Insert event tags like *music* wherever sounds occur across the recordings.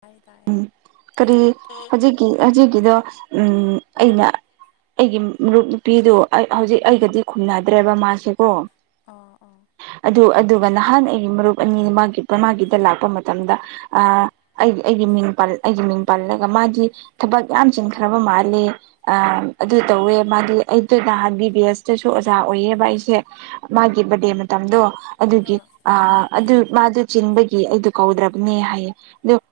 ꯇꯥꯏ ꯇꯥꯏ ꯎꯝ ꯀꯔꯤ ꯍꯧꯖꯤꯛ ꯍꯧꯖꯤꯛꯀꯤꯗꯣ ꯑꯩꯅ ꯑꯩꯒꯤ ꯃꯔꯨꯞ ꯅꯨꯄꯤꯗꯨ ꯑꯩ ꯍꯧꯖꯤꯛ ꯑꯩꯒꯗꯤ ꯈꯨꯝꯅꯗ꯭ꯔꯦꯕ ꯃꯥꯁꯦꯀꯣ ꯑꯥ ꯑꯥ ꯑꯗꯨ ꯑꯗꯨꯒ ꯅꯍꯥꯟ ꯑꯩꯒꯤ ꯃꯔꯨꯞ ꯑꯅꯤ ꯃꯥꯒꯤ ꯃꯥꯒꯤꯗ ꯂꯥꯛꯄ ꯃꯇꯝꯗ ꯑꯥ ꯎꯝ ꯑꯩꯒꯤ ꯃꯤꯡ ꯄꯜ ꯑꯩꯒꯤ ꯃꯤꯡ ꯄꯜꯂꯒ ꯃꯥꯗꯤ ꯊꯕꯛ ꯌꯥꯝ ꯆꯟꯈ꯭ꯔꯕ ꯃꯥꯂꯦ ꯑꯗꯨ ꯇꯧꯋꯦ ꯃꯥꯗꯤ ꯑꯩꯗ ꯅꯍꯥꯟ ꯕꯤ ꯕꯤ ꯑꯦꯁꯇꯁꯨ ꯑꯣꯖꯥ ꯑꯣꯏꯌꯦꯕ ꯑꯩꯁꯦ ꯑꯣ ꯃꯥꯒꯤ ꯕꯥꯔꯗꯦ ꯃꯇꯝꯗꯣ ꯑꯗꯨꯒꯤ ꯑꯣ ꯑꯥ ꯑꯗꯨ ꯃꯥꯗꯨ ꯆꯤꯟꯕꯒꯤ ꯑꯩꯗꯣ ꯀꯧꯗ꯭ꯔꯕꯅꯦ ꯍꯥꯏꯌꯦ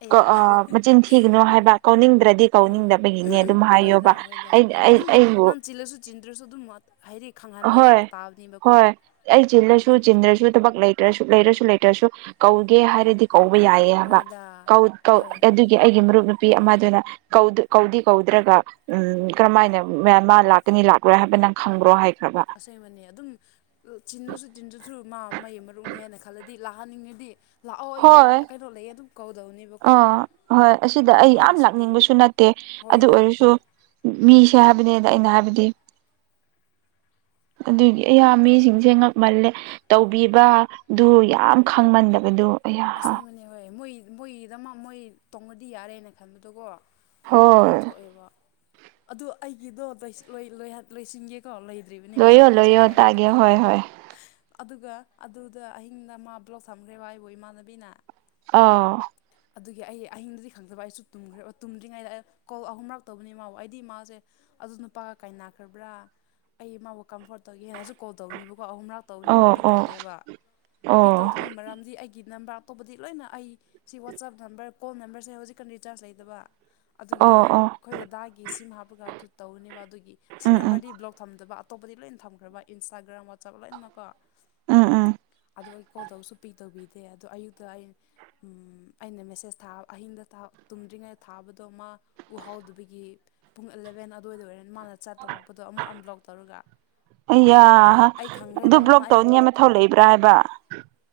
ꯑꯌꯥ ꯊꯤꯒꯅꯣ ꯍꯥꯏꯕ ꯀꯧꯅꯤꯡꯗ꯭ꯔꯗꯤ ꯀꯧꯅꯤꯡꯗꯕꯒꯤꯅꯦ ꯑꯗꯨꯝ ꯍꯣꯏꯗ ꯍꯥꯏꯌꯣꯕ ꯍꯣꯏꯗ ꯑꯩ ꯑꯗꯨꯝ ꯑꯩꯕꯨ ꯅꯪ ꯆꯤꯜꯂꯁꯨ ꯆꯤꯟꯗ꯭ꯔꯁꯨ ꯑꯗꯨꯝ ꯃꯥ ꯍꯥꯏꯗꯤ ꯈꯪꯍꯟꯕ ꯌꯥ ꯍꯣꯏ ꯇꯥꯕꯅꯦꯕꯀꯣ ꯍꯣꯏ ꯑꯩ ꯆꯤꯜꯂꯁꯨ ꯆꯤꯟꯗ꯭ꯔꯁꯨ ꯊꯕꯛ ꯂꯩꯇ꯭ꯔꯁꯨ ꯂꯩꯔꯁꯨ ꯂꯩꯇ꯭ꯔꯁꯨ ꯀꯧꯒꯦ ꯍꯥꯏꯔꯗꯤ ꯀꯧꯕ ꯌꯥꯏꯌꯦ ꯍꯥꯢꯕ ꯍꯣꯏꯗ ꯍꯣꯏ ꯑꯗꯨꯒꯤ ꯑꯩꯒꯤ ꯃꯔꯨꯞ ꯅꯨꯄꯤ ꯑꯃꯗꯨꯅ ꯀꯧ ꯀꯧꯗꯤ ꯀꯧꯗ꯭ꯔꯒ ꯎꯝ ꯀꯔꯝꯍꯥꯏꯅ ꯃꯥ ꯂꯥꯛꯀꯅꯤ ꯂꯥꯛꯂꯣꯏ ꯍꯥꯏꯕ ꯅꯪ ꯈꯪꯕ꯭ꯔꯣ ꯍꯥꯏꯈ꯭ꯔꯕ ꯑꯁꯦꯝꯕꯅꯤ ꯑꯗꯨꯝ ꯆꯤꯟꯗꯁꯨ ꯇꯤꯟꯗ꯭ꯔꯁꯨ ꯃꯥ ꯃꯩ ꯃꯔꯨꯞꯅꯤ ꯍꯥꯏꯅ ꯈꯜꯂꯗꯤ ꯂꯥꯛꯍꯟꯅꯤꯡꯉꯗꯤ ꯂꯥꯛꯑꯣ ꯑꯩ ꯕꯥꯔꯗꯦ ꯀꯩꯅꯣ ꯂꯩꯌꯦ ꯑꯗꯨꯝ ꯀꯧꯗꯧꯅꯤ ꯑ ꯍꯣꯏ ꯑꯁꯤꯗ ꯑꯩ ꯌꯥꯝ ꯂꯥꯛꯅꯤꯡꯕꯁꯨ ꯅꯠꯇꯦ ꯑꯗꯨ ꯍꯣꯏꯗ ꯑꯣꯏꯔꯁꯨ ꯍꯣꯏ ꯃꯤꯁꯦ ꯍꯥꯢ ꯍꯥꯏꯕꯅꯦꯗ ꯑꯩꯅ ꯍꯥꯏꯕꯗꯤ ꯑꯗꯨꯒꯤ ꯑꯌꯥ ꯀꯧ ꯃꯤꯁꯤꯡꯁꯦ ꯉꯛ ꯃꯜꯂꯦ ꯇꯧꯕꯤꯕ ꯗꯨ ꯌꯥꯝ ꯈꯪꯃꯟꯗꯕꯗꯨ ꯑꯩꯌꯥ ꯑꯁꯦꯡꯕꯅꯦ ꯍꯣꯏ ꯃꯣꯏ ꯃꯣꯏꯒꯤꯗꯃꯛ ꯃꯣꯏ ꯇꯣꯡꯉꯗꯤ ꯌꯥꯔꯦꯅ ꯈꯟꯕꯗꯨꯀꯣ ꯑꯗꯨꯝ ꯍꯣꯏ ꯊꯣꯛꯑꯦꯕ ꯑꯗꯨ ꯑꯩꯒꯤꯗꯣ ꯂꯣꯢ ꯂꯣꯢ ꯂꯣꯏꯁꯤꯟꯒꯦꯀꯣ ꯂꯩ ꯗ꯭ꯔꯤꯕꯅꯤ ꯂꯣꯏꯌꯣ ꯉꯔꯥꯡ ꯂꯣꯏꯌꯣ ꯉꯁꯥꯏ ꯍꯥꯏꯕꯗꯣ ꯇꯥꯒꯦ ꯍꯣꯏ ꯍꯣꯏ ꯑꯗꯨꯒ ꯑꯗꯨꯗ ꯑꯍꯤꯡꯗ ꯃꯥ ꯕ꯭ꯂꯣꯛ ꯊꯝꯈ꯭ꯔꯦꯕ ꯑꯩꯕꯣ ꯏꯃꯥꯟꯅꯕꯤꯅ ꯑꯥ ꯑꯗꯨꯒꯤ ꯑꯩ ꯑꯍꯤꯡꯗꯗꯤ ꯈꯪꯗꯕ ꯑꯩꯁꯨ ꯇꯨꯝꯈ꯭ꯔꯦꯕ ꯇꯨꯝꯗ꯭ꯔꯤꯉꯩꯗ ꯀꯣꯜ ꯑꯍꯨꯝꯔꯛ ꯇꯧꯕꯅꯦ ꯃꯥꯕꯨ ꯑꯩꯗꯤ ꯃꯥꯁꯦ ꯑꯗꯨ ꯅꯨꯄꯥꯒ ꯀꯥꯏꯅꯥ ꯈ꯭ꯔꯕ꯭ꯔꯥ ꯑꯩ ꯃꯥꯕꯨ ꯀꯝꯐꯣꯔꯠ ꯇꯧꯒꯦꯅꯁꯨ ꯀꯣꯜ ꯇꯧꯅꯤꯕꯀꯣ ꯑꯍꯨꯝ ꯔꯛ ꯇꯧꯕꯅꯤ ꯃꯥ ꯑꯣ ꯄꯤꯛ ꯑꯣ ꯇꯧꯗꯦꯕ ꯄꯤꯛ ꯑꯣ ꯇꯧꯗꯕꯩ ꯃꯔꯝꯗꯤ ꯑꯩꯒꯤ ꯅꯝꯕꯔ ꯑꯇꯣꯞꯄꯗꯤ ꯂꯣꯏꯅ ꯑꯩ ꯁꯤ ꯋꯥꯆꯞ ꯅꯝꯕꯔ ꯀꯣꯜ ꯅꯝꯕꯔꯁꯦ ꯍꯧꯖꯤꯛꯀꯥꯟ ꯔꯤꯆꯥꯔꯖ ꯂꯩꯇꯕ ꯑꯗꯨꯒꯤ ꯑꯣ ꯑꯣ ꯑꯩꯈꯣꯏ ꯗꯗꯥꯒꯤ ꯁꯤꯝ ꯍꯥꯞꯄꯒ ꯑꯗꯨ ꯇꯧꯕꯅꯦꯕ ꯑꯗꯨꯒꯤ ꯑꯁꯤ ꯎꯝ ꯎꯝ ꯅꯝꯕꯔꯗꯤ ꯕ꯭ꯂꯣꯛ ꯊꯝꯗꯕ ꯑꯇꯣꯞꯄꯗꯤ ꯂꯣꯏꯅ ꯊꯝꯈ꯭ꯔꯕ ꯏꯟꯁꯇꯥꯥꯒ꯭ꯔꯥꯝ ꯋꯥꯆꯞ ꯂꯣꯏꯅꯃꯛꯀꯣ ꯎꯝ ꯎꯝ ꯑꯗꯣ ꯑꯩ ꯀꯣꯜ ꯇꯧꯕꯁꯨ ꯄꯤꯛ ꯇꯧꯕꯤꯗꯦ ꯑꯗꯣ ꯑꯌꯨꯛꯇ ꯑꯩ ꯑꯩꯅ ꯃꯦꯁꯦꯁ ꯊꯥ ꯑꯍꯤꯡꯗ ꯇꯨꯝꯗ꯭ꯔꯤꯉꯩꯗ ꯊꯥꯕꯗꯣ ꯃꯥ ꯎꯍꯥꯎꯗꯕꯒꯤ ꯄꯨꯡ ꯑꯦꯂꯚꯦꯟ ꯑꯗꯨꯋꯥꯏꯗ ꯑꯣꯏꯔ ꯃꯥꯅ ꯆꯥꯠ ꯇꯧꯔꯛꯄꯗꯣ ꯑꯃꯨꯛ ꯑꯟꯕ꯭ꯂꯣꯛ ꯇꯧꯔꯒ ꯑꯌꯥ ꯑꯗꯣ ꯑꯩ ꯑꯗꯨ ꯈꯪꯈ꯭ꯔꯦꯕ ꯕ꯭ꯂꯣꯛ ꯃꯥꯅ ꯑꯩꯕꯨ ꯇꯧꯅꯤꯡꯉꯥꯢ ꯃꯥꯊꯧ ꯂꯩꯕ꯭ꯔꯥ ꯍꯥꯏꯕ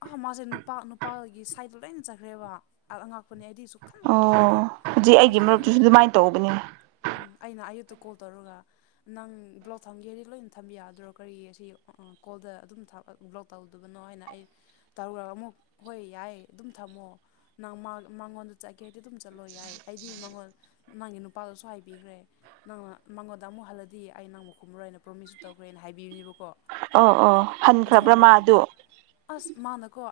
ꯑꯥ ꯃꯥꯁꯦ ꯅꯨꯄꯥ ꯅꯨꯄꯥꯒꯤ ꯁꯥꯏꯗꯠꯇ ꯂꯣꯏꯅ ꯆꯠꯈ꯭ꯔꯦꯕ ꯑꯉꯥꯛꯄꯅꯤ ꯑꯩꯗꯤ ꯁꯨꯈꯟ ꯈꯜꯂꯨꯕꯗꯣ ꯑꯣ ꯍꯧꯖꯤꯛ ꯑꯩꯒꯤ ꯑꯗꯨꯒꯤ ꯑꯩꯅ ꯃꯔꯨꯞꯇꯨꯁꯨ ꯑꯗꯨꯃꯥꯏꯅ ꯇꯧꯕꯅꯦ ꯎꯝ ꯑꯩꯅ ꯑꯥꯌꯨꯛꯇ ꯀꯣꯜ ꯇꯧꯔꯒ ꯅꯪ ꯕ꯭ꯂꯣꯛ ꯊꯝꯒꯦꯗꯤ ꯂꯣꯏꯅ ꯊꯝꯕ ꯌꯥꯗ꯭ꯔꯣ ꯀꯔꯤ ꯑꯁꯤ ꯀꯣꯜꯗ ꯑꯗꯨꯝ ꯊꯝ ꯕ꯭ꯂꯣꯛ ꯇꯧꯗꯕꯅꯣ ꯍꯥꯏꯅ ꯑꯩ ꯇꯧꯔꯒ ꯑꯃꯨꯛ ꯍꯣꯏ ꯌꯥꯏ ꯑꯗꯨꯝ ꯊꯝꯃꯣ ꯅꯪ ꯃꯥ ꯃꯉꯣꯟꯗ ꯆꯠꯀꯦ ꯍꯥꯏꯗꯤ ꯑꯗꯨꯝ ꯆꯠꯂꯣ ꯌꯥꯏ ꯑꯩꯗꯤ ꯃꯉꯣꯜ ꯅꯪꯒꯤ ꯅꯨꯄꯥꯗꯁꯨ ꯍꯥꯏꯕꯤꯈ꯭ꯔꯦ ꯅꯪꯅ ꯃꯉꯣꯟꯗ ꯑꯃꯨꯛ ꯍꯜꯂꯗꯤ ꯑꯩ ꯅꯪꯕꯨ ꯈꯨꯝꯃꯔꯣꯏꯅ ꯄ꯭ꯔꯣꯃꯤꯁꯖꯨ ꯇꯧꯈ꯭ꯔꯦꯅ ꯍꯥꯏꯕꯤꯔꯦꯕꯀꯣ ꯑꯣ ꯑꯣ ꯍꯟꯈ꯭ꯔꯕ꯭ꯔ ꯃꯥꯗꯨ ꯑꯥꯁ ꯃꯥꯅꯀꯣ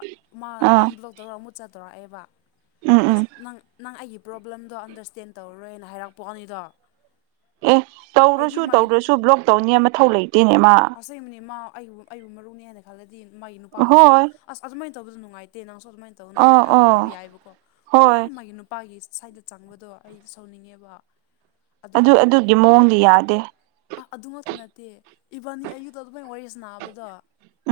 ꯃꯥ ꯑꯥ ꯑꯟꯕ꯭ꯂꯣꯛ ꯇꯧꯔ ꯃꯨꯠꯆꯗꯧꯔꯛꯑꯦꯕ ꯎꯝ ꯎꯝ ꯑꯥꯁ ꯅꯪ ꯅꯪ ꯑꯩꯒꯤ ꯄ꯭ꯔꯣꯕ꯭ꯂꯦꯝꯗꯣ ꯑꯟꯗꯔꯁꯇꯦꯟ ꯇꯧꯔꯔꯣꯏꯅ ꯍꯥꯏꯔꯛ ꯄꯣꯠꯅꯤꯗꯣ ꯑꯦ ꯇꯧꯔꯁꯨ꯭ ꯇꯧꯗ꯭ꯔꯁꯨ ꯕ꯭ꯂꯣꯛ ꯇꯧꯅꯤꯡꯉꯥꯏ ꯃꯊꯧ ꯂꯩꯇꯦꯅꯦ ꯃꯥ ꯑꯁꯦꯡꯕꯅꯤ ꯃꯥ ꯑꯩꯕꯨ ꯑꯩꯕꯨ ꯃꯔꯨꯞꯅꯤ ꯍꯥꯏꯅ ꯈꯜꯂꯗꯤ ꯃꯥꯒꯤ ꯅꯨꯄꯥꯗꯨꯁꯨ ꯍꯣꯏ ꯑꯥꯁ ꯑꯗꯨꯃꯥꯏꯅ ꯇꯧꯗꯁꯨ ꯅꯨꯡꯉꯥꯏꯇꯦ ꯅꯪꯁꯨ ꯑꯗꯨꯃꯥꯏꯅ ꯇꯧꯅꯣ ꯍꯥꯏꯅ ꯑꯥ ꯑꯃꯨꯛ ꯑꯥ ꯍꯥꯏꯕ ꯌꯥꯏꯑꯦꯕꯀꯣ ꯄꯨꯔꯥ ꯍꯣꯏ ꯃꯥꯒꯤ ꯅꯨꯞ ꯄꯥꯒꯤ ꯁꯥꯏꯗꯇ ꯆꯪꯕꯗꯣ ꯑꯩ ꯁꯥꯎꯅꯤꯡꯉꯦꯕ ꯑꯗꯨ ꯑꯗꯨꯒꯤ ꯃꯑꯣꯡꯗꯨ ꯌꯥꯗꯦ ꯑꯥ ꯑꯗꯨꯃꯛꯇꯤ ꯅꯠꯇꯦ ꯏꯕꯥꯅꯤ ꯑꯌꯨꯛꯇ ꯑꯗꯨꯃꯥꯏꯅ ꯋꯥꯔꯤ ꯁꯅꯥꯅꯕꯗꯣ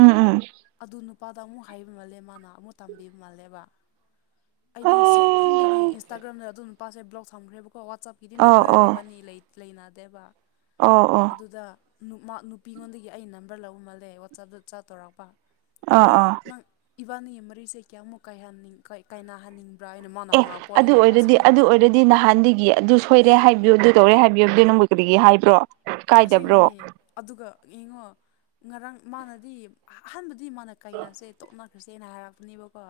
ꯎꯝ ꯎꯝ ꯑꯗꯨ ꯅꯨ ꯄꯥꯗ ꯑꯃꯨꯛ ꯍꯥꯏꯕ ꯃꯥꯜꯂꯦ ꯃꯥꯅ ꯑꯃꯨꯛ ꯇꯝꯕꯤꯕ ꯃꯥꯜꯂꯦꯕ ꯑꯩꯗꯤ ꯁꯥꯎꯃꯟꯕꯒꯤ ꯑꯣ ꯏꯟꯁꯇꯥꯒ꯭ꯔꯥꯝꯗ ꯑꯗꯨꯝ ꯅꯨꯄꯥꯁꯦ ꯕ꯭ꯂꯣꯛ ꯊꯝꯈ꯭ꯔꯦꯕꯀꯣ ꯋꯥꯆꯞꯀꯤꯗꯤ ꯑꯣ ꯅꯝꯕꯔ ꯏꯕꯥꯅꯤ ꯂꯩ ꯂꯩꯅꯥꯗꯦꯕ ꯑꯣ ꯑꯣ ꯑꯗꯨꯗ ꯃꯥ ꯅꯨꯄꯤꯉꯣꯟꯗꯒꯤ ꯑꯩ ꯅꯝꯕꯔ ꯂꯧꯕꯃꯥꯜꯂꯦ ꯋꯥꯆꯞꯇ ꯆꯥꯠꯇꯧꯔꯛꯄ ꯑꯥ ꯍꯣꯏ ꯑꯥ ꯅꯪ ꯏꯕꯥꯅꯤ ꯃꯔꯤꯁꯦ ꯀꯌꯥꯃꯨꯛ ꯀꯥꯏꯍꯟꯅꯤꯡ ꯀꯥꯏꯅꯍꯟꯅꯤꯡ ꯄ꯭ꯔꯥꯅ ꯃꯅꯥ ꯍꯪꯉꯛꯄ ꯋꯥꯅꯤ ꯅꯨꯄꯥꯁꯤꯅ ꯗꯤ ꯅꯍꯥꯟꯗꯒꯤ ꯑꯗꯨ ꯁꯣꯏꯔꯦ ꯍꯥꯏꯕꯤꯌꯨ ꯑꯗꯨ ꯇꯧꯔꯦ ꯍꯥꯏꯕꯤꯌꯨ ꯑꯗꯨ ꯅꯪꯕꯨ ꯀꯔꯤꯒꯤ ꯍꯥꯏꯕ꯭ꯔꯣ ꯀꯥꯏꯗꯕ꯭ꯔꯣ ꯑꯁꯦꯡꯕꯅꯤ ꯑꯗꯨꯒ ꯌꯦꯡꯉꯣ ꯉꯔꯥꯡ ꯃꯥꯅꯗꯤ ꯑꯍꯥꯟꯕꯗꯤ ꯃꯥꯅ ꯀꯥꯏꯅꯔꯁꯦ- ꯇꯣꯛꯅꯈ꯭ꯔꯁꯦꯅ ꯍꯥꯏꯔꯛꯄꯅꯦꯕꯀꯣ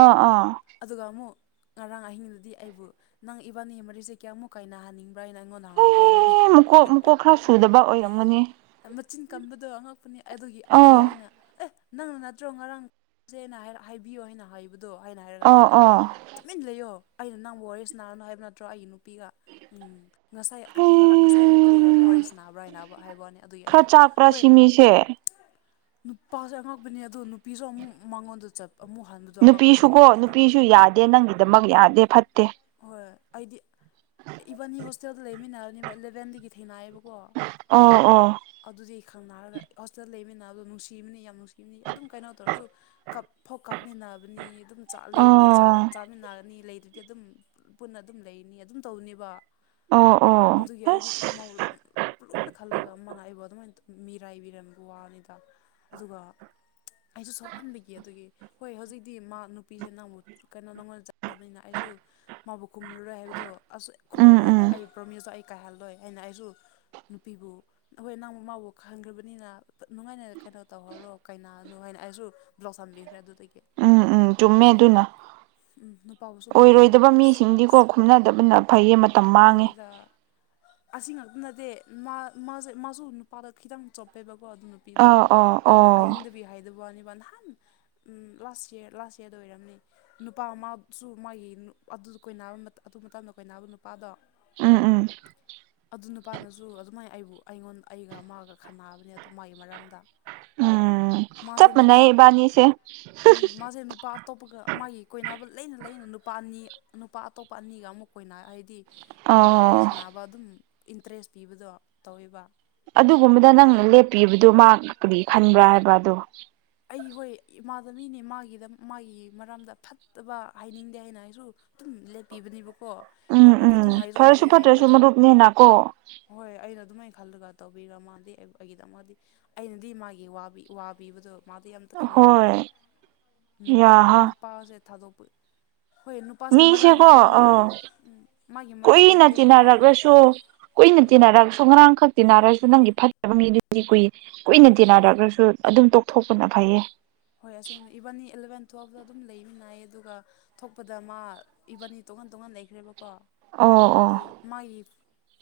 ꯑꯥ ꯑꯥ ꯑꯗꯨꯒ ꯑꯃꯨꯛ ꯉꯔꯥꯡ ꯑꯍꯤꯡꯗꯨꯗꯤ ꯑꯩꯕꯨ ꯅꯪ-ꯏꯕꯥꯅꯤ ꯃꯔꯤꯁꯦ ꯀꯌꯥꯃꯨꯛ ꯀꯥꯏꯅꯍꯟꯅꯤꯡꯕ꯭ꯔꯥ ꯍꯥꯏꯅ ꯑꯩꯉꯣꯟꯗ ꯉꯥꯕꯅꯤ ꯢꯍꯤ ꯍꯦ ꯀꯣꯛ ꯈꯔ ꯁꯨꯗꯕ ꯑꯣꯏꯔꯝꯒꯅꯤ ꯑꯥ ꯃꯆꯤꯟ ꯀꯟꯕꯗꯣ ꯑꯉꯛꯄꯅꯤ ꯑꯗꯨꯒꯤ ꯑꯗꯨꯒꯤ ꯑꯥ ꯑꯩꯅ ꯑꯦ ꯅꯪꯅ ꯅꯠꯇ꯭ꯔꯣ ꯉꯔꯥꯡ ꯆꯦꯅ ꯍꯥꯏꯅ ꯍꯥꯏꯕꯤꯌꯣ ꯍꯥꯏꯕꯗꯣ ꯍꯥꯏꯅ ꯍꯥꯏꯔꯒ ꯑꯥ ꯃꯥꯅ ꯑꯥ ꯃꯤꯟ ꯂꯩꯌꯣ ꯑꯩꯅ ꯅꯪꯕꯨ ꯋꯥꯔꯤ ꯁꯥꯟꯅꯥꯔꯅꯨ ꯍꯥꯏꯕ ꯅꯠꯇ꯭ꯔꯣ ꯑꯩꯒꯤ ꯅꯨꯄꯤꯒ ꯎꯪ ꯉꯁꯥꯏ ꯀ ꯍꯦ ꯉꯁꯥꯏ ꯑꯌꯨꯛ ꯀꯔꯤꯒꯤ ꯑꯃꯨꯛ ꯋꯥꯔꯤꯁꯤ ꯁꯥꯟꯅꯕ꯭ꯔꯥ ꯍꯥꯏꯅ ꯍꯥꯏꯕ ꯋꯥꯅꯦ ꯈꯔ ꯆꯥꯛꯄ꯭ꯔꯥ ꯁꯤ ꯃꯤꯁꯦ ꯅꯨꯄꯥꯖꯦ ꯑꯉꯛꯄꯅꯤ ꯑꯗꯣ ꯅꯨꯄꯤꯖꯨ ꯑꯃꯨꯛ ꯃꯉꯣꯟꯗ ꯆꯠ ꯑꯃꯨꯛ ꯍꯟꯕꯗꯣ ꯑꯉꯛꯄꯅꯦ ꯍꯥꯏꯕꯅꯤꯗ ꯆꯦ ꯅꯪꯒꯤꯗꯃꯛ ꯌꯥꯗꯦ ꯐꯠꯇꯦ ꯍꯣꯑꯣꯏ ꯑꯩꯗꯤ ꯏꯕꯥꯅꯤ ꯍꯣꯁꯇꯦꯜꯗ ꯂꯩꯃꯤꯟꯅꯥꯕꯅꯦꯕ ꯑꯦꯂꯚꯦꯟꯗꯒꯤ ꯊꯦꯡꯅꯑꯦꯕ ꯎꯪ ꯎꯪ ꯑꯗꯨꯗꯤ ꯈꯪꯅꯔꯒ ꯍꯣꯁꯇꯦꯜ ꯂꯩꯃꯤꯅꯕꯗꯣ ꯅꯨꯡꯁꯤꯕꯅꯤ ꯌꯥꯝ ꯅꯨꯡꯁꯤꯕꯅꯤ ꯑꯗꯨꯝ ꯀꯩꯅꯣ ꯇꯧꯔꯖꯨ ꯀꯞ ꯐꯥꯎ ꯀꯞꯃꯤꯟꯅꯕꯅꯤ ꯑꯗꯨꯝ ꯆꯥ ꯂꯩꯕꯗꯤ ꯑꯣ ꯆꯥꯃꯤꯟꯅꯔꯅꯤ ꯂꯩ ꯇꯗꯤ ꯑꯗꯨꯝ ꯄꯨꯟꯅ ꯑꯗꯨꯝ ꯂꯩꯅꯤ ꯑꯗꯨꯝ ꯇꯧꯅꯤꯕ ꯑꯣ ꯑꯣ ꯑꯗꯨꯒꯤ ꯑꯩꯗꯤ ꯑꯁ ꯃꯧ ꯂꯨꯅ ꯈꯜꯂꯒ ꯃꯥꯅ ꯑꯩꯕꯨ ꯑꯗꯨꯃꯥꯏꯅ ꯇꯧ ꯃꯤꯔꯥꯏꯕꯤꯔꯝꯕ ꯋꯥꯅꯤꯗ ꯑꯗꯨꯒ ꯑꯩꯖꯨ ꯁꯥꯎꯃꯟꯕꯒꯤ ꯑꯗꯨꯒꯤ ꯍꯣꯏ ꯍꯧꯖꯤꯛꯇꯤ ꯃꯥ ꯅꯨꯄꯤꯖꯦ ꯅꯪꯕꯨ ꯀꯩꯅꯣ ꯅꯪꯉꯣꯟꯗ ꯆꯥꯔꯕꯅꯤꯅ ꯑꯩꯖꯨ ꯃꯥꯕꯨ ꯈꯨꯝꯔꯔꯣꯏ ꯍꯥꯏꯕꯗꯣ ꯑꯩꯁꯨ ꯎꯝ ꯈꯨꯝꯔꯔꯣꯏ ꯎꯝ ꯑꯩ ꯄ꯭ꯔꯣꯃꯤꯁꯇꯣ ꯑꯩ ꯀꯥꯏꯍꯜꯂꯣꯏ ꯍꯥꯏꯅ ꯑꯩꯖꯨ ꯅꯨꯄꯤꯕꯨ ꯑꯩꯈꯣꯏ ꯅꯪ ꯃꯥꯕꯨ ꯈꯟꯒ꯭ꯔꯕꯅꯤꯅ ꯐ ꯅꯨꯡꯉꯥꯏꯅ ꯀꯩꯅꯣ ꯇꯧꯍꯧꯔꯣ ꯀꯩꯅꯥꯅꯣ ꯍꯥꯏꯅ ꯑꯩꯖꯨ ꯕ꯭ꯂꯣꯛ ꯊꯝꯕꯤꯈ꯭ꯔꯦ ꯑꯗꯨꯗꯒꯤ ꯎꯝ ꯎꯝ ꯆꯨꯝꯃꯦ ꯑꯗꯨꯅ ꯎꯝ ꯅꯨꯄꯥꯕꯨꯁꯨ ꯕ꯭ꯂꯣꯛ ꯊꯝꯈ꯭ꯔꯦ ꯑꯣꯏꯔꯣꯏꯗꯕ ꯑꯩꯁ ꯃꯤꯁꯤꯡꯗꯤꯀꯣ ꯈꯨꯝꯅꯗꯕꯅ ꯐꯩꯌꯦ ꯃꯇꯝ ꯃꯥꯡꯉꯦ ꯍꯣꯏꯗ ꯑꯁꯤ ꯉꯥꯛꯇ ꯅꯠꯇꯦ ꯃꯥ ꯃꯥꯖꯦ ꯃꯥꯁꯨ ꯅꯨꯄꯥꯗ ꯈꯤꯇꯪ ꯆꯣꯞꯄꯦꯕꯀꯣ ꯑꯗꯨꯅ ꯅꯨꯄꯤꯗꯣ ꯑꯥꯎ ꯑꯣ ꯑꯩꯅ ꯑꯣ ꯍꯥꯏꯅꯤꯡꯗꯕꯤ ꯍꯥꯏꯗꯕ ꯋꯥꯅꯦꯕ ꯅꯍꯥꯟ ꯎꯝ ꯂꯥꯁ ꯏꯌ꯭ꯔ ꯂꯥꯁ ꯏꯌ꯭ꯔꯗ ꯑꯣꯏꯔꯝꯅꯤ ꯅꯨꯄꯥ ꯃꯥꯁꯨ ꯃꯥꯒꯤ ꯅꯨ ꯑꯗꯨꯖꯨ ꯀꯣꯏꯅꯕ ꯃꯇꯝ ꯑꯗꯨ ꯃꯇꯝꯗ ꯀꯣꯏꯅꯕ ꯅꯨꯄꯥꯗꯣ ꯎꯝ ꯎꯝ ꯑꯗꯨ ꯅꯨꯄꯥꯗꯖꯨ ꯑꯗꯨꯃꯥꯏꯟ ꯑꯩꯕꯨ ꯑꯩꯉꯣꯟ ꯑꯩꯒ ꯃꯥꯒ ꯈꯠꯅꯕꯅꯦ ꯑꯗꯨ ꯃꯥꯒꯤ ꯃꯔꯝꯗ ꯎꯝ ꯃꯥꯖꯦ ꯆꯞ ꯅꯨꯄꯥ ꯃꯥꯟꯅꯩ ꯏꯕꯥꯅꯤꯁꯦ ꯎꯝ ꯃꯥꯖꯦ ꯅꯨꯄꯥ ꯑꯇꯣꯞꯄꯒ ꯃꯥꯒꯤ ꯀꯣꯏꯅꯕ ꯂꯩꯅ ꯂꯩꯅ ꯅꯨꯄꯥ ꯑꯅꯤ ꯅꯨꯄꯥ ꯑꯇꯣꯞꯄ ꯑꯅꯤꯒ ꯑꯃꯨꯛ ꯀꯣꯏꯅ ꯍꯥꯏꯗꯤ ꯎꯝ ꯋꯥꯔꯤ ꯑꯣ ꯁꯥꯟꯅꯕ ꯑꯗꯨꯝ ꯏꯟꯇ꯭ꯔꯦꯁ ꯄꯤꯕꯗꯣ ꯇꯧꯋꯦꯕ ꯑꯗꯨꯒꯨꯝꯕꯗ ꯅꯪꯅ ꯂꯦꯞꯄꯤꯕꯗꯣ ꯃꯥ ꯀꯔꯤ ꯈꯟꯕ꯭ꯔꯥ ꯍꯥꯏꯕ ꯑꯗꯣ ꯑꯩ ꯍꯣꯏ ꯏꯃꯥꯟꯅꯕꯤꯅꯦ ꯃꯥꯒꯤꯗ ꯃꯥꯒꯤ ꯃꯔꯝꯗ ꯐꯠꯇꯕ ꯍꯥꯏꯅꯤꯡꯗꯦ ꯍꯥꯏꯅ ꯑꯩꯁꯨ ꯗꯨꯝ ꯂꯦꯞꯄꯤꯕꯅꯦꯕ ꯎꯝ ꯎꯝ ꯐꯔꯁꯨ ꯐꯠꯇ꯭ꯔꯁꯨ ꯑꯗꯨꯒꯤ ꯃꯔꯨꯞꯅꯦꯅꯀꯣ ꯍꯣꯏ ꯑꯩꯅ ꯑꯗꯨꯃꯥꯏ ꯈꯜꯂꯒ ꯇꯧꯕꯤꯔ ꯃꯥꯥꯅꯗꯤ ꯑꯩꯕꯨ ꯑꯩꯒꯤꯗꯃꯛꯗꯤ ꯑꯩꯅꯗꯤ ꯃꯥꯒꯤ ꯋꯥꯕꯤ ꯋꯥꯕꯤꯕꯗꯣ ꯃꯥꯗꯤ ꯑꯝꯇ ꯈꯪꯉꯝꯗꯦꯕ ꯍꯣꯏ ꯅꯨꯄꯥ ꯌꯥꯍꯥ ꯅꯨꯄꯥꯖꯦ ꯊꯥꯗꯣꯛꯄ ꯍꯣꯏ ꯅꯨ ꯃꯤꯁꯦꯀꯣ ꯑꯥ ꯃꯥꯒꯤ ꯃꯔꯝ ꯀꯨꯏꯅ ꯂꯩꯇꯦꯀꯣ ꯇꯤꯟꯅꯔꯛꯂꯁꯨ ꯀꯨꯏꯅ ꯎꯝ ꯇꯤꯟꯅꯔꯛꯁꯨ ꯉꯔꯥꯡꯈꯛ ꯇꯤꯟꯅꯔꯁꯨ ꯅꯪꯒꯤ ꯐꯠꯇꯕ ꯃꯤꯗꯨꯗꯤ ꯀꯨꯏ ꯀꯨꯏꯅ ꯇꯤꯟꯅꯔꯛꯒꯁꯨ ꯑꯗꯨꯝ ꯇꯣꯛꯊꯣꯛꯄꯅ ꯐꯩꯌꯦ ꯍꯣꯏ ꯑꯁꯦꯡꯕꯅꯤ ꯏꯕꯥꯟꯅꯤ ꯑꯦꯂꯕꯦꯟ ꯇꯨꯋꯦꯜꯞꯇ ꯑꯗꯨꯝ ꯂꯩꯃꯤꯅꯩ ꯑꯗꯨꯒ ꯊꯣꯛꯄꯗ ꯃꯥ ꯏꯕꯥꯅꯤ ꯇꯣꯉꯥꯟꯟ ꯇꯣꯉꯥꯟ ꯂꯩꯈ꯭ꯔꯦꯕꯀꯣ ꯑꯣ ꯑꯣ ꯑꯗꯨꯒꯤ ꯃꯥꯒꯤ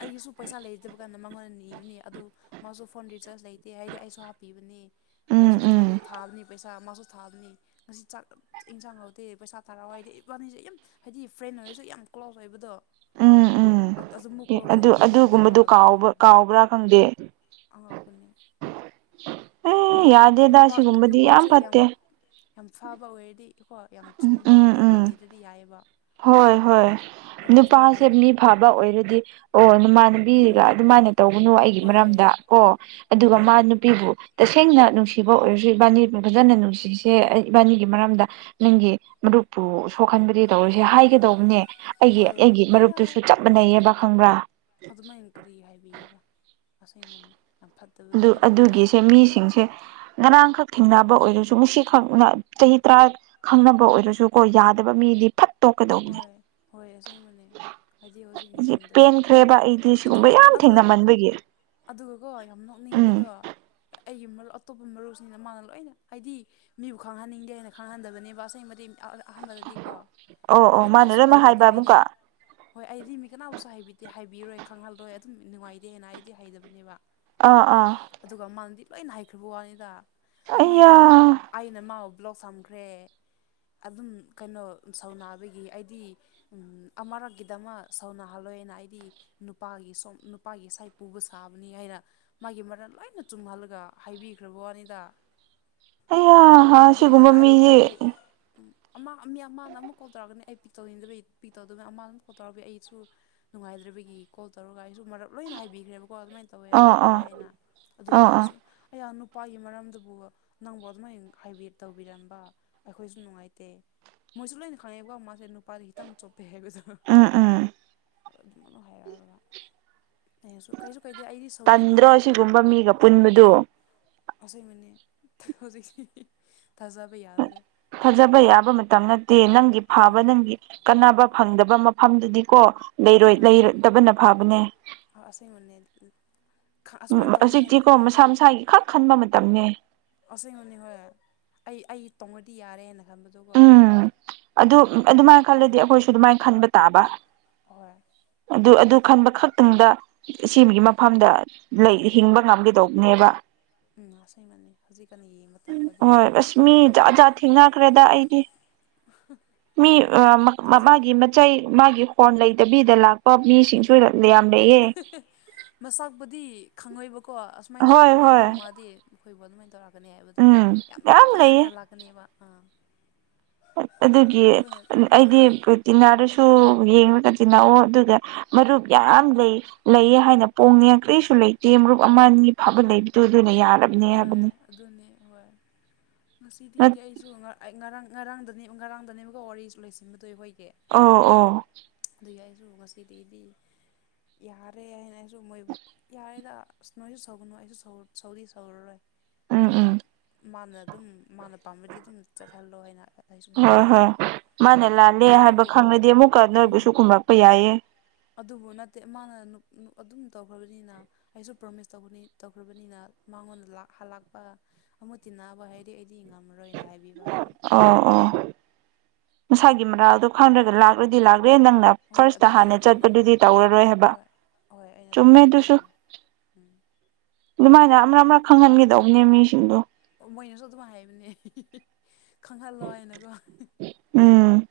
ꯑꯩꯒꯤꯁꯨ ꯄꯩꯁꯥ ꯂꯩꯇꯕ ꯀꯥꯟꯗ ꯃꯉꯣꯟꯗ ꯅꯤꯕꯅꯦ ꯑꯗꯨ ꯃꯥꯁꯨ ꯐꯣꯟ ꯔꯤꯆꯥꯔꯖ ꯂꯩ ꯇꯦ ꯍꯥꯏꯔꯗꯤ ꯑꯩꯁꯨ ꯍꯥꯞꯄꯤꯕꯅꯤ ꯎꯝ ꯑꯩꯁꯨ ꯊꯥ ꯎꯝ ꯊꯥꯕꯅꯦ ꯄꯩꯁꯥ ꯃꯥꯁꯨ ꯊꯥꯕꯅꯤ ꯉꯁꯤ ꯆꯥꯛ ꯑ ꯏꯟꯁꯥꯡ ꯍꯥꯎꯗꯦ ꯄꯩꯁꯥ ꯊꯥꯔꯛꯑꯣ ꯍꯥꯏꯔꯗꯤ ꯏꯕꯥꯅꯤꯁꯦ ꯌꯥꯝ ꯍꯥꯏꯗꯤ ꯐ꯭ꯔꯦꯟ ꯑꯣꯏꯔꯁꯨ ꯌꯥꯝ ꯀ꯭ꯂꯣꯁ ꯑꯣꯏꯕꯗꯣ ꯎꯝ ꯎꯝ ꯑꯗꯨꯃꯨꯛ ꯌꯦ ꯀ꯭ꯂꯣꯖ ꯑꯗꯨ ꯑꯣꯏꯕꯅꯦꯕ ꯑꯗꯨꯒ ꯑꯗꯨꯒꯨꯝꯕꯗꯨ ꯑꯗꯨꯃꯥꯏꯅ ꯀꯥꯎꯕ ꯍꯥꯏꯔꯛꯄꯗꯣ ꯀꯥꯎꯕ꯭ꯔꯥ ꯈꯪꯗꯦ ꯑꯉꯛꯄꯅꯦ ꯅꯨ ꯑꯦ ꯌꯥꯗꯦꯗ ꯅꯨꯄꯥ ꯁꯤꯒꯨꯝꯕꯗꯤ ꯅꯨꯄꯥꯁꯦ ꯌꯥꯝ ꯐꯠꯇꯦ ꯌꯥꯝ ꯐꯕ ꯑꯣꯏꯔꯗꯤ ꯀꯣ ꯌꯥꯝ ꯎꯝ ꯆꯨꯝꯕ ꯎꯝ ꯎꯝ ꯃꯔꯜ ꯂꯩꯗ꯭ꯔꯗꯤ ꯌꯥꯏꯌꯦꯕ ꯍꯣꯏ ꯍꯣꯏ ꯅꯨꯄꯥꯁꯦ ꯃꯤ ꯐꯕ ꯑꯣꯏꯔꯗꯤ ꯑꯣ ꯅꯃꯥꯟꯅꯕꯤꯒ ꯎꯝ ꯑꯗꯨꯃꯥꯏꯅ ꯇꯧꯒꯅꯣ ꯑꯩꯒꯤ ꯃꯔꯝꯗ ꯍꯣꯏ ꯀꯣ ꯑꯗꯨꯒ ꯍꯣꯏ ꯃꯥ ꯅꯨꯄꯤꯕꯨ ꯇꯁꯦꯡꯅ ꯅꯨꯡꯁꯤꯕ ꯑꯣꯏꯔꯁꯨ ꯏꯕꯥꯅꯤ ꯐꯖꯅ ꯅꯨꯡꯁꯤꯁꯦ ꯑꯩ ꯏꯕꯥꯅꯤꯒꯤ ꯃꯔꯝꯗ ꯅꯪꯒꯤ ꯃꯔꯨꯞꯄꯨ ꯁꯣꯛꯍꯟꯕꯗꯤ ꯇꯧꯔꯣꯏꯁꯦ ꯍꯥꯏꯒꯗꯧꯕꯅꯦ ꯑꯩꯒꯤ ꯍꯣꯏ ꯑꯩꯒꯤ ꯑꯩꯌꯥ ꯃꯔꯨꯞꯇꯨꯁꯨ ꯆꯞ ꯃꯥꯟꯅꯩꯌꯦꯕ ꯈꯪꯕ꯭ꯔꯥ ꯑꯗꯨꯃꯥꯏꯅ ꯀꯔꯤ ꯍꯥꯏꯕꯤꯒꯦꯔꯥ ꯑꯁꯦꯡꯕꯅꯤ ꯌꯥꯝ ꯐꯠ ꯑꯗꯨ ꯑꯗꯨꯒꯤꯁꯦ ꯃꯤꯁꯤꯡꯁꯦ ꯉꯔꯥꯡꯈꯛ ꯊꯦꯡꯅꯕ ꯑꯣꯏꯔꯁꯨ ꯉꯁꯤꯈꯛꯅ ꯆꯍꯤ ꯇꯔꯥ ꯈꯪꯅꯕ ꯑꯣꯏꯔꯁꯨ ꯀꯣ ꯌꯥꯗꯕ ꯃꯤꯗꯤ ꯐꯠ ꯇꯣꯛꯀꯗꯧꯕꯅꯦ ꯍꯣꯏ ꯍꯣꯏ ꯑꯁꯦꯡꯕꯅꯦ ꯍꯥꯏꯗꯤ ꯍꯧꯖꯤꯛ ꯑꯁꯤ ꯅꯤꯡꯉꯝꯗꯕꯗꯣ ꯄꯦꯟꯈ꯭ꯔꯦꯕ ꯑꯩꯗꯤ ꯁꯤꯒꯨꯝꯕ ꯑꯗꯨꯒ ꯌꯥꯝ ꯑꯗꯨꯒ ꯊꯦꯡꯅꯃꯟꯕꯒꯤ ꯑꯗꯨꯒꯀꯣ ꯌꯥꯝ ꯎꯝ ꯅꯣꯛꯅꯤꯡꯕꯗꯣ ꯑꯩꯒꯤ ꯃꯔꯨꯞ ꯑꯇꯣꯞꯄ ꯃꯔꯨꯞꯁꯤꯡꯅ ꯃꯥꯅ ꯂꯣꯏꯅ ꯍꯥꯏꯗꯤ ꯃꯤꯕꯨ ꯈꯪꯍꯟꯅꯤꯡꯗꯦ ꯍꯥꯏꯅ ꯈꯪꯍꯟꯗꯕꯅꯦꯕ ꯑꯁꯦꯡꯕꯗꯤ ꯑꯥ ꯑꯍꯥꯟꯕꯗꯗꯤꯀꯣ ꯑꯣ ꯃꯤ ꯑꯣ ꯃꯥꯅ ꯀꯅꯥꯕꯁꯨ ꯂꯣꯏꯅꯃꯛ ꯍꯥꯏꯕ ꯍꯥꯏꯕꯤꯗꯦ ꯑꯩꯗꯤ ꯑꯃꯨꯛꯀ ꯍꯣꯏ ꯑꯩꯗꯤ ꯃꯤ ꯀꯅꯥꯕꯨꯁꯨ ꯍꯥꯏꯕꯤꯗꯦ ꯍꯥꯏꯕꯤꯔꯣꯏ ꯈꯪꯍꯜꯂꯣꯏ ꯑꯗꯨꯝ ꯅꯨꯡꯉꯥꯏꯇꯦꯅ ꯑꯩꯗꯤ ꯍꯩꯗꯕꯅꯦꯕ ꯑꯥ ꯑꯥ ꯑꯗꯨꯒ ꯃꯥꯅꯗꯤ ꯂꯣꯏꯅ ꯍꯥꯏꯈ꯭ꯔꯕ ꯋꯥꯅꯤꯗ ꯑꯗꯨꯃꯥꯏꯅ ꯑꯩꯌꯥ ꯇꯧꯋꯦ ꯑꯩꯅ ꯃꯥꯕꯨ ꯕ꯭ꯂꯣꯛ ꯊꯝꯈ꯭ꯔꯦ ꯑꯗꯨꯝ ꯀꯩꯅꯣ ꯁꯥꯎꯅꯕꯒꯤ ꯑꯩꯗꯤ ꯑꯃꯔꯛꯀꯤꯗꯃꯛ ꯁꯥꯎꯅꯍꯜꯂꯣꯏꯅ ꯑꯩꯗꯤ ꯅꯨꯄꯥꯒꯤ ꯁꯣꯝ ꯅꯨꯄꯥꯒꯤ ꯁꯥꯏꯠ ꯄꯨꯕ ꯁꯥꯕꯅꯤ ꯍꯥꯏꯅ ꯃꯥꯒꯤ ꯃꯔꯥꯜ ꯂꯣꯏꯅ ꯆꯨꯝꯍꯜꯂꯒ ꯍꯥꯏꯕꯤꯈ꯭ꯔꯕ ꯋꯥꯅꯤꯗ ꯑꯩꯌꯥ ꯑꯗꯨ ꯁꯤꯒꯨꯝꯕ ꯃꯣꯏꯅ ꯑꯩꯕꯨ ꯃꯤꯁꯦ ꯑꯩꯕꯨ ꯑꯃ ꯃꯤ ꯑꯃꯅ ꯑꯃꯨꯛ ꯀꯣꯜ ꯇꯧꯔꯛꯀꯅꯤ ꯑꯩ ꯄꯤꯛꯇꯧꯅꯤꯗꯕꯩ ꯑꯩ ꯄꯤꯛ ꯇꯧꯗꯕꯅ ꯑꯃꯅ ꯀꯣ ꯇꯧꯔꯛꯄꯩ ꯑꯩꯁꯨ ꯅꯨꯡꯉꯥꯏꯗ꯭ꯔꯕꯒꯤ ꯀꯣꯜ ꯇꯧꯔꯒ ꯑꯩꯁꯨ ꯃꯔꯛ ꯂꯣꯏꯅ ꯍꯥꯏꯕꯤꯈ꯭ꯔꯦꯕꯀꯣ ꯑꯗꯨꯃꯥꯏꯅ ꯇꯧꯋꯦ ꯑꯥ ꯑꯗꯨꯃꯥꯏꯅ ꯑꯥ ꯇꯧꯋꯦ ꯍꯥꯏꯅ ꯑꯗꯨ ꯑꯥ ꯑꯥ ꯃꯣꯏꯅꯁꯨ ꯑꯩꯌꯥ ꯅꯨꯄꯥꯒꯤ ꯃꯔꯝꯗꯕꯨ ꯅꯪꯕꯨ ꯑꯗꯨꯃꯥꯏꯅ ꯍꯥꯏꯕꯤ ꯇꯧꯕꯤꯔꯝꯕ ꯑꯩꯈꯣꯏꯁꯨ ꯅꯨꯡꯉꯥꯏꯇꯦ ꯃꯣꯏꯁꯨ ꯂꯣꯏꯅ ꯈꯪꯉꯦꯀꯣ ꯃꯥꯁꯦ ꯅꯨꯄꯥꯗ ꯈꯤꯇꯪ ꯆꯣꯄ ꯍꯥꯏꯕꯗꯣ ꯎꯝ ꯎꯝ ꯑꯗꯨꯃꯛꯅ ꯍꯥꯏꯔꯛꯑꯒ ꯃꯥ ꯑꯩꯅꯁꯨ ꯀꯩꯁꯨ ꯀꯩꯗꯦ ꯑꯩꯗꯤ ꯇꯟꯗ꯭ꯔꯣ ꯁꯧꯕꯤꯗꯦꯗ ꯑꯁꯤꯒꯨꯝꯕ ꯃꯤꯒ ꯄꯨꯟꯕꯗꯨ ꯑꯁꯦꯡꯕꯅꯦ ꯍꯧꯖꯤꯛ ꯊꯥꯖꯕ ꯌꯥꯗ꯭ꯔꯦ ꯊꯖꯥꯕ ꯌꯥꯕ ꯃꯇꯝ ꯅꯠꯇꯦ ꯅꯪꯒꯤ ꯐꯥꯕ ꯎꯝ ꯅꯪꯒꯤ ꯀꯥꯟꯅꯕ ꯐꯪꯗꯕ ꯃꯐꯝꯗꯗꯤꯀꯣ ꯂꯩꯔꯣꯏ ꯂꯩꯔꯗꯕꯅ ꯐꯥꯕꯅꯦ ꯑꯥ ꯑꯁꯦꯡꯕꯅꯦ *unintelligible* ꯑꯁꯨꯃꯥꯏꯅ ꯇꯧꯅꯤ ꯍꯥꯏꯅ ꯍꯧꯖꯤꯛꯇꯤꯀꯣ ꯃꯁꯥ ꯈꯪꯉꯗꯤ ꯃꯁꯥꯒꯤ ꯈꯛ ꯈꯟꯕ ꯃꯇꯝꯅꯦ ꯑꯁꯦꯡꯕꯅꯦ ꯍꯣꯏ ꯑꯩ ꯑꯩ ꯇꯣꯡꯉꯗꯤ ꯌꯥꯔꯦꯅ ꯊꯝꯕꯗꯨꯀꯣ ꯎꯝ ꯑꯗꯨ ꯑꯗꯨꯃꯥꯏꯅ ꯈꯜꯂꯗꯤ ꯑꯩꯈꯣꯏꯁꯨ ꯑꯗꯨꯃꯥꯏꯅ ꯈꯟꯕ ꯇꯥꯕ ꯍꯣꯏ ꯑꯗꯨ ꯑꯗꯨ ꯈꯟꯕ ꯈꯛꯇꯪꯗ ꯑꯁꯦꯝꯒꯤ ꯃꯐꯝꯗ ꯂꯩ ꯍꯤꯡꯕ ꯉꯝꯒꯗꯧꯕꯅꯦꯕ ꯎꯝ ꯑꯁꯦꯡꯕꯅꯦ ꯍꯧꯖꯤꯛꯀꯥꯟ ꯌꯦ ꯍꯣꯏ ꯑꯁ ꯃꯤ ꯖꯥꯠ ꯖꯥꯠ ꯊꯦꯡꯅꯈ꯭ꯔꯦꯗ ꯑꯩꯗꯤ ꯃꯤ ꯑꯥ ꯊꯥꯖ ꯃꯥꯒꯤ ꯃ ꯆꯩ ꯃꯥꯒꯤ ꯍꯣꯟ ꯂꯩꯇꯕꯤꯗ ꯂꯥꯛꯄ ꯃꯤꯁꯤꯡꯁꯨ ꯌꯥꯝ ꯂꯩꯌꯦ ꯃꯁꯥꯛꯄꯨꯗꯤ ꯈꯪꯉꯣꯏꯕꯀꯣ ꯑꯁꯨꯃꯥꯏꯅ ꯍꯣꯏ ꯇꯧꯔꯛꯀꯅꯤ ꯍꯣꯏ ꯅꯣꯡꯃꯗꯤ ꯃꯈꯣꯏꯕꯨ ꯑꯗꯨꯃꯥꯏꯅ ꯇꯧꯔꯛ ꯂꯥꯛꯀꯅꯤ ꯍꯥꯏꯕꯗꯣ ꯎꯝ ꯌꯥꯝ ꯂꯩꯌꯦ ꯐꯅ ꯂꯥꯛꯀꯅꯦꯕ ꯑꯥ ꯑꯗꯨꯒꯤ ꯑꯩꯈꯣꯏꯅ ꯑꯩꯗꯤ ꯇꯤꯟꯅꯥꯔꯁꯨ ꯌꯦꯡꯉꯒ ꯇꯤꯟꯅꯋꯣ ꯑꯗꯨꯒ ꯃꯔꯨꯞ ꯌꯥꯝ ꯂꯩ ꯂꯩꯌꯦ ꯍꯥꯏꯅ ꯄꯣꯡꯅꯤꯡꯉꯥꯏ ꯀꯔꯤꯁꯨ ꯂꯩꯇꯦ ꯃꯔꯨꯞ ꯑꯃ ꯑꯅꯤ ꯐꯕ ꯂꯩꯕꯗꯨ ꯑꯗꯨꯅ ꯌꯥꯔꯕ ꯍꯣꯏ ꯑꯗꯨꯅꯦ ꯍꯣꯏ ꯉꯁꯤꯗꯒꯤꯗꯤ ꯑꯩꯁꯨ ꯉꯔꯥꯡ ꯉꯔꯥꯡ ꯉꯔꯥꯡꯗꯅꯦ ꯉꯔꯥꯡꯗꯅꯦꯕꯒꯣ ꯋꯥꯔꯤꯁꯨ ꯂꯩꯁꯤꯟꯕꯗꯣ ꯑꯍꯣꯏꯒꯤ ꯑꯣ ꯑꯣ ꯑꯗꯨꯒꯤ ꯑꯩꯁꯨ ꯉꯁꯤꯗꯒꯤꯗꯤ ꯌꯥꯔꯦ ꯍꯥꯏꯅ ꯑꯩꯁꯨ ꯃꯣꯏꯕꯨ ꯌꯥꯔꯦꯗ ꯑꯁ ꯅꯣꯏ ꯁꯥꯎꯒꯅ‍ꯣ ꯑꯩꯁꯨ ꯁꯥꯎ ꯁꯥꯎꯗꯤ ꯁꯥꯎꯔꯔꯣꯏ ꯎꯝ ꯑꯗꯨꯝ ꯎꯝ ꯃꯥꯅ ꯑꯗꯨꯝ ꯃꯥꯅ ꯄꯥꯝꯃꯗꯤ ꯑꯗꯨꯝ ꯆꯠꯍꯜꯂꯣ ꯍꯥꯏꯅ ꯑꯩꯁꯨ ꯑꯗꯨꯝ ꯍꯣꯏ ꯍꯥꯏꯕꯤꯈ꯭ꯔꯦ ꯍꯣꯏ ꯃꯥꯅ ꯂꯥꯜꯂꯦ ꯍꯥꯏꯕ ꯑꯗꯨꯕꯨ ꯈꯪꯂꯗꯤ ꯑꯃꯨꯛꯀ ꯅꯣꯏꯕꯨꯁꯨ ꯎꯝ ꯈꯨꯝꯂꯛꯄ ꯌꯥꯏꯌꯦ ꯑꯗꯨꯕꯨ ꯅꯠꯇꯦ ꯃꯥꯅ *unintelligible* ꯑꯗꯨꯝ ꯇꯧꯈ꯭ꯔꯕꯅꯤꯅ ꯑꯩꯁꯨ ꯄ꯭ꯔꯣꯃꯤꯁ ꯇꯧꯕꯅꯤ ꯇꯧꯈ꯭ꯔꯕꯅꯤꯅ ꯃꯉꯣꯟꯗ ꯂꯥꯛꯍꯜ ꯂꯥꯛꯄ ꯑꯃꯨꯛ ꯇꯤꯟꯅꯕ ꯍꯥꯏꯗꯤ ꯑꯩꯗꯤ ꯉꯝꯃꯔꯣꯏꯅ ꯍꯥꯏꯕꯤꯕ ꯍꯥꯏꯗꯤ ꯑꯣ ꯑꯣ ꯃꯁꯥꯒꯤ ꯃꯔꯥꯜꯗꯣ ꯈ‌ꯪꯗ꯭ꯔꯒ ꯂꯥꯛꯂꯗꯤ ꯂꯥꯛꯂꯦ ꯅꯪꯅ ꯍꯣꯏ ꯐꯥꯔꯁꯇ ꯑꯗꯨꯗꯤ ꯍꯥꯟꯅ ꯑꯗꯨꯅꯦ ꯆꯠꯄꯗꯨꯗꯤ ꯇꯧꯔꯔꯣꯏ ꯍꯥꯏꯕ ꯍꯣꯏ ꯆꯨꯝꯃꯦ ꯑꯗꯨꯁꯨ ꯎꯝ ꯑꯗꯨꯃꯥꯏꯅ ꯑꯃ ꯑꯃꯔꯛ ꯈꯪꯍꯟꯒꯗꯧꯕꯅꯦ ꯃꯤꯁꯤꯡꯗꯣ ꯃꯣꯏꯅꯁꯨ ꯑꯗꯨꯝ ꯍꯥꯏꯕꯅꯦ *unintelligible* ꯈꯪꯍꯜꯂꯣ ꯍꯥꯏꯅꯀꯣ ꯎꯝ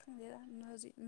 ꯈ‌ꯪꯗ‌ꯦꯗ *unintelligible*